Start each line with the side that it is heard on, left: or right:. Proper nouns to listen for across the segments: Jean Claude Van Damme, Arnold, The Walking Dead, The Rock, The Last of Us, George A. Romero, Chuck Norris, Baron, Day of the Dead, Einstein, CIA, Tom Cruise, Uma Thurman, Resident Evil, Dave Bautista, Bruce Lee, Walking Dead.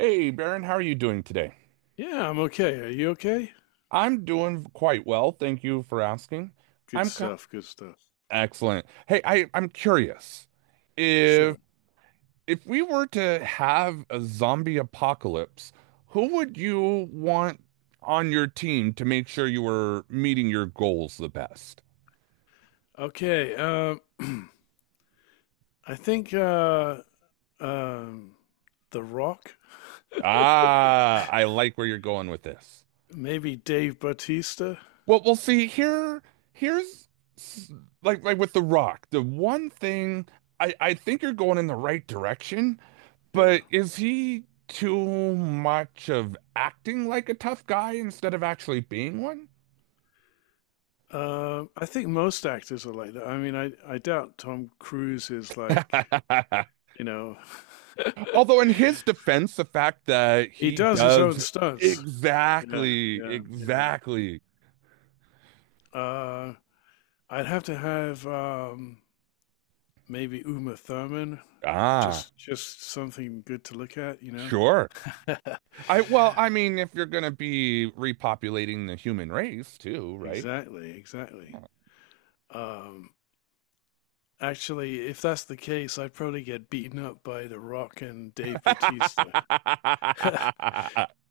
right: Hey, Baron, how are you doing today?
left: Yeah, I'm okay. Are you okay?
right: I'm doing quite well, thank you for asking.
left: Good
right: I'm co-
left: stuff. Good stuff.
right: Excellent. Hey, I'm curious. If
left: Sure.
right: if we were to have a zombie apocalypse, who would you want on your team to make sure you were meeting your goals the best?
left: Okay. I think um, The Rock,
right: Ah, I like where you're going with this.
left: maybe Dave Bautista.
right: Well, we'll see. Here's s- like with The Rock, the one thing I think you're going in the right direction.
left: Yeah.
right: But is he too much of acting like a tough guy instead of actually being one?
left: I think most actors are like that. I mean, I doubt Tom Cruise is like, you know,
right: Although, in his defense, the fact that
left: he
right: he
left: does his own
right: does
left: stunts. Yeah,
right: exactly,
left: yeah, yeah.
right: exactly.
left: Uh, I'd have to have maybe Uma Thurman.
right: Ah,
left: Just something good to look at, you know?
right: sure. Well, I mean, if you're gonna be repopulating the human race too, right?
left: Exactly, exactly. Um, Actually, if that's the case, I'd probably get beaten up by The Rock and Dave Bautista,
right: I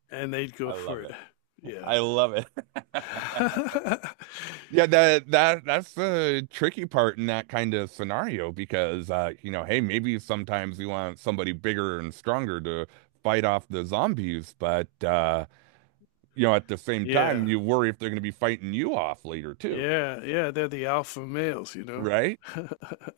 left: and they'd go
right: love
left: for it.
right: it.
left: Yeah.
right: I love it. Yeah, that's the tricky part in that kind of scenario because you know, hey, maybe sometimes you want somebody bigger and stronger to fight off the zombies, but you know, at the same time,
left: Yeah.
right: you worry if they're going to be fighting you off later too,
left: Yeah, yeah, they're the alpha males, you know.
right: right?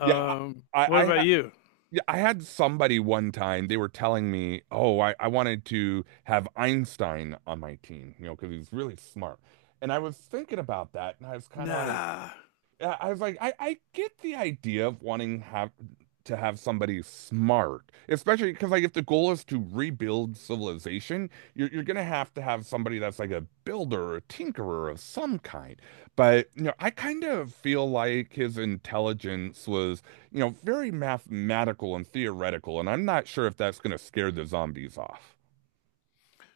right: Yeah,
left: What
right: I
left: about
right: ha
left: you?
right: yeah, I had somebody one time, they were telling me, "Oh, I wanted to have Einstein on my team, you know, because he's really smart." And I was thinking about that, and I was kind of like
left: Nah.
right: I I was like, I get the idea of wanting have to have somebody smart, especially because like if the goal is to rebuild civilization, you're gonna have to have somebody that's like a builder or a tinkerer of some kind. But you know, I kind of feel like his intelligence was, you know, very mathematical and theoretical, and I'm not sure if that's gonna scare the zombies off.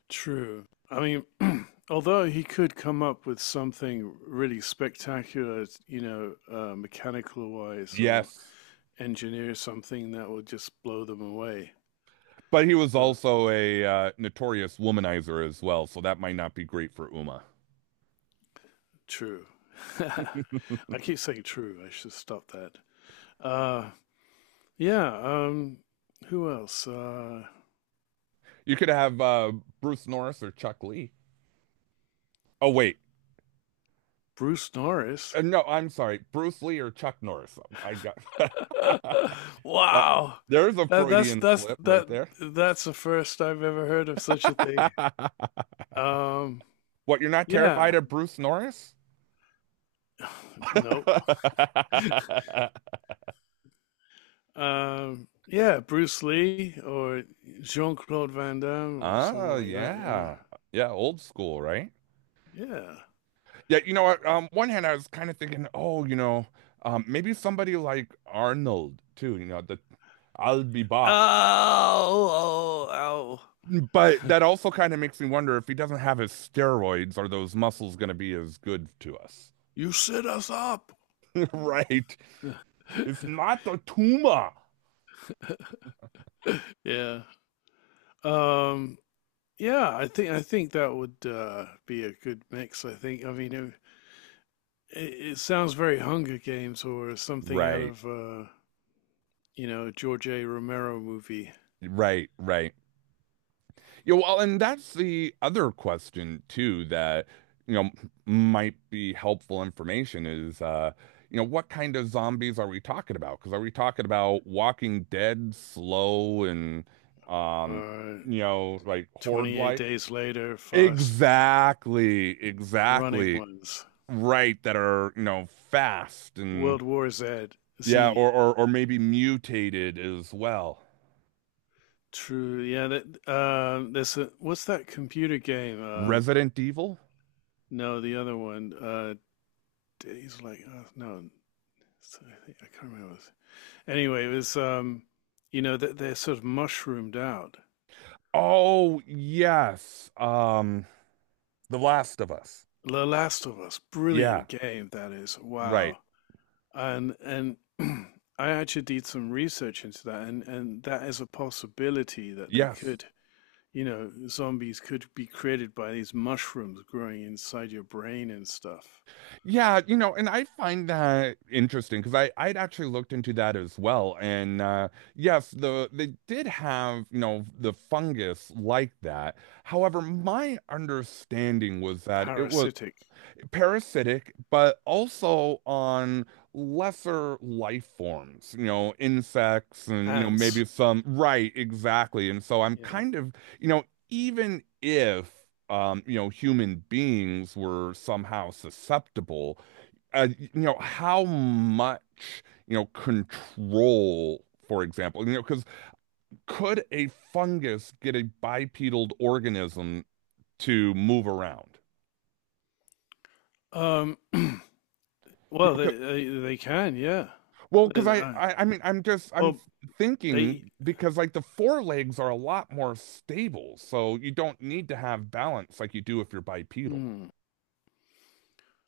left: True. I mean, although he could come up with something really spectacular, mechanical wise, or
right: Yes.
left: engineer something that will just blow them away.
right: But he was
left: So
right: also a notorious womanizer as well, so that might not be great for Uma.
left: true. I keep saying true. I should stop that. Uh, yeah. Who else?
right: You could have Bruce Norris or Chuck Lee. Oh wait,
left: Bruce Norris.
right: no, I'm sorry, Bruce Lee or Chuck Norris. I got well.
left: Wow.
right: There's a
left: That that's
right: Freudian
left: that's
right: slip right
left: that
right: there.
left: that's the first I've ever heard of such a thing. Um,
right: what, you're not terrified
left: yeah.
right: of Bruce Norris?
left: Nope. Yeah, Bruce Lee or Jean Claude Van Damme or
right: Oh,
left: someone like that, you know.
right: yeah. Yeah, old school, right?
left: Yeah.
right: Yeah, you know what? One hand, I was kind of thinking, oh, you know, maybe somebody like Arnold too. You know, the I'll be back.
left: Oh, oh, ow.
right: But that also kind of makes me wonder if he doesn't have his steroids, are those muscles going to be as good to us?
left: You set us up.
right: right? It's not the tumor.
left: Yeah. Um, yeah, I think that would be a good mix, I think. I mean, it sounds very Hunger Games or something out
right: Right,
left: of you know, George A. Romero movie
right: right, right. Yeah, well, and that's the other question too that, you know, might be helpful information is, you know, what kind of zombies are we talking about? Because are we talking about Walking Dead, slow and, um,
left: or
right: you know, like horde
left: 28
right: like?
left: Days Later, Fast
right: Exactly,
left: Running
right: exactly.
left: Ones.
right: Right, that are, you know, fast and
left: World War Z.
right: yeah,
left: Z.
right: or maybe mutated as well.
left: True. Yeah. That. There's a. What's that computer game?
right: Resident Evil.
left: No, the other one. He's like. Oh, no. it's- I can't remember. Anyway, it was. You know that they're sort of mushroomed out.
right: Oh yes, the last of us.
left: The Last of Us.
right: Yeah.
left: Brilliant game that is.
right: Right.
left: Wow. And and. I actually did some research into that, and that is a possibility that they
right: Yes.
left: could you know, zombies could be created by these mushrooms growing inside your brain and stuff.
right: Yeah, you know, and I find that interesting because I'd actually looked into that as well, and yes, they did have, you know, the fungus like that. However, my understanding was that it was
left: Parasitic
right: parasitic, but also on lesser life forms, you know, insects and, you know,
left: ants.
right: maybe some, right, exactly. And so I'm
left: Yeah.
right: kind of, you know, even if you know, human beings were somehow susceptible. You know, how much, you know, control, for example, you know, because could a fungus get a bipedal organism to move around?
left: Um. Well, they can. Yeah.
right: Well,
left: They-
right: because
left: they- uh,
right: I mean, I'm just, I'm
left: well, they.
right: thinking because like the forelegs are a lot more stable, so you don't need to have balance like you do if you're bipedal.
left: Mm,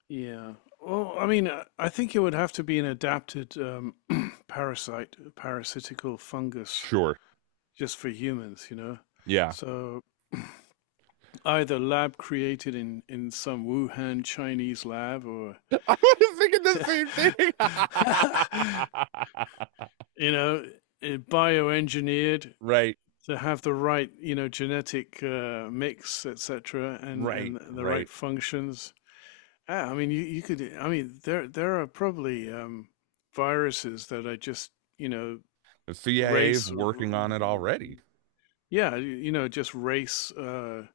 left: yeah. Well, I mean, I think it would have to be an adapted parasite, parasitical fungus,
right: Sure.
left: just for humans. You know.
right: Yeah.
left: So either lab created in some Wuhan Chinese lab or
right: I was thinking the same thing.
left: you know, bioengineered
right: Right,
left: to have the right, you know, genetic mix, etc., and
right: right,
left: the right
right: right.
left: functions. I mean, you could. I mean, there are probably viruses that are just, you know,
right: The CIA is
left: race.
right: working on it already.
left: Yeah, you know, just race. Uh,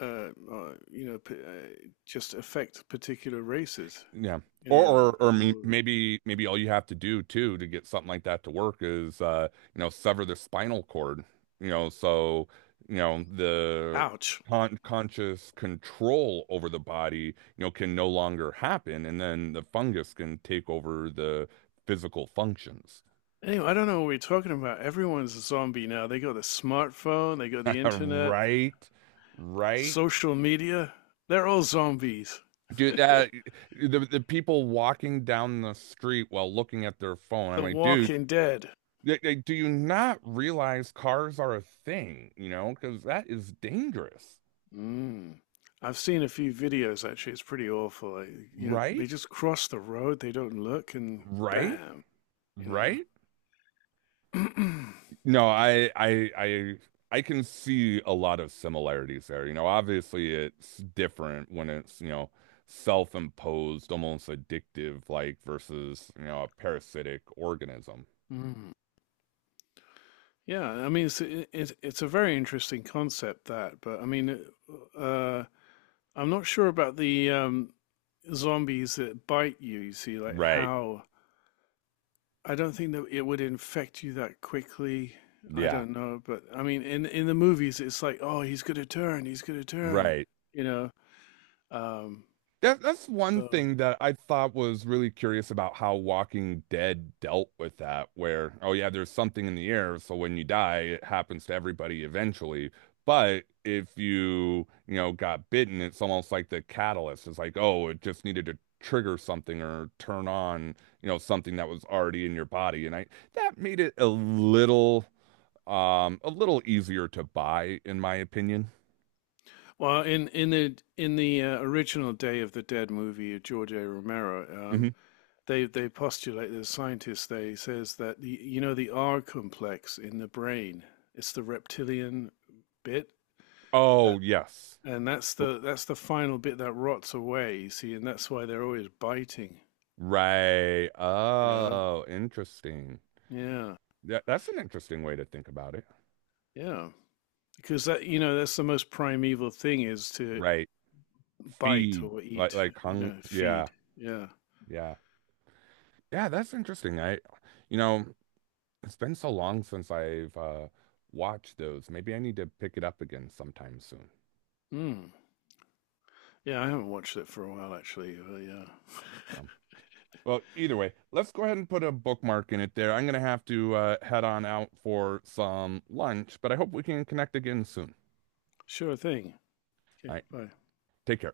left: uh, uh, You know, just affect particular races.
right: Yeah.
left: You know, or
right: Maybe maybe all you have to do too to get something like that to work is you know, sever the spinal cord, you know, so you know the
left: ouch.
right: conscious control over the body, you know, can no longer happen, and then the fungus can take over the physical functions.
left: Anyway, I don't know what we're talking about. Everyone's a zombie now. They go the smartphone, they go the internet,
right: right. Right.
left: social media. They're all zombies.
right: Dude, that, the people walking down the street while looking at their phone, I'm
left: The
right: like, dude,
left: Walking Dead.
right: like, do you not realize cars are a thing, you know? Because that is dangerous,
left: Mm. I've seen a few videos actually. It's pretty awful. Like, you know, they
right: right?
left: just cross the road. They don't look, and
right: Right?
left: bam. You
right: Right?
left: know.
right: No, I can see a lot of similarities there. You know, obviously it's different when it's, you know, self-imposed, almost addictive, like versus, you know, a parasitic organism.
left: Mm. Yeah, I mean, it's a very interesting concept that, but I mean, uh, I'm not sure about the zombies that bite you. You see, like
right: Right.
left: how I don't think that it would infect you that quickly. I
right: Yeah.
left: don't know, but I mean, in the movies, it's like, oh, he's gonna turn,
right: Right.
left: you know. Um,
right: That's one
left: so,
right: thing that I thought was really curious about how Walking Dead dealt with that, where, oh yeah, there's something in the air, so when you die, it happens to everybody eventually. But if you, you know, got bitten, it's almost like the catalyst. It's like, oh, it just needed to trigger something or turn on, you know, something that was already in your body. And I that made it a little easier to buy, in my opinion.
left: well, in the original Day of the Dead movie, of George A. Romero,
right: Hmm.
left: they postulate the scientist. They says that the you know the R complex in the brain, it's the reptilian bit
right: Oh,
left: that,
right: yes.
left: and that's the final bit that rots away. You see, and that's why they're always biting.
right: Right.
left: You know,
right: Oh, interesting.
left: Yeah,
right: Yeah, that's an interesting way to think about it.
left: yeah. Because that, you know, that's the most primeval thing is to
right: Right.
left: bite
right: Feed.
left: or eat,
right: Like
left: you
right: hung
left: know,
right: yeah.
left: feed. Yeah.
right: Yeah. Yeah, that's interesting. You know, it's been so long since I've watched those. Maybe I need to pick it up again sometime soon.
left: Mm. Yeah, I haven't watched it for a while actually, but yeah.
right: Um, well, either way, let's go ahead and put a bookmark in it there. I'm gonna have to head on out for some lunch, but I hope we can connect again soon.
left: Sure thing.
right: All
left: Okay,
right: right.
left: bye.
right: Take care.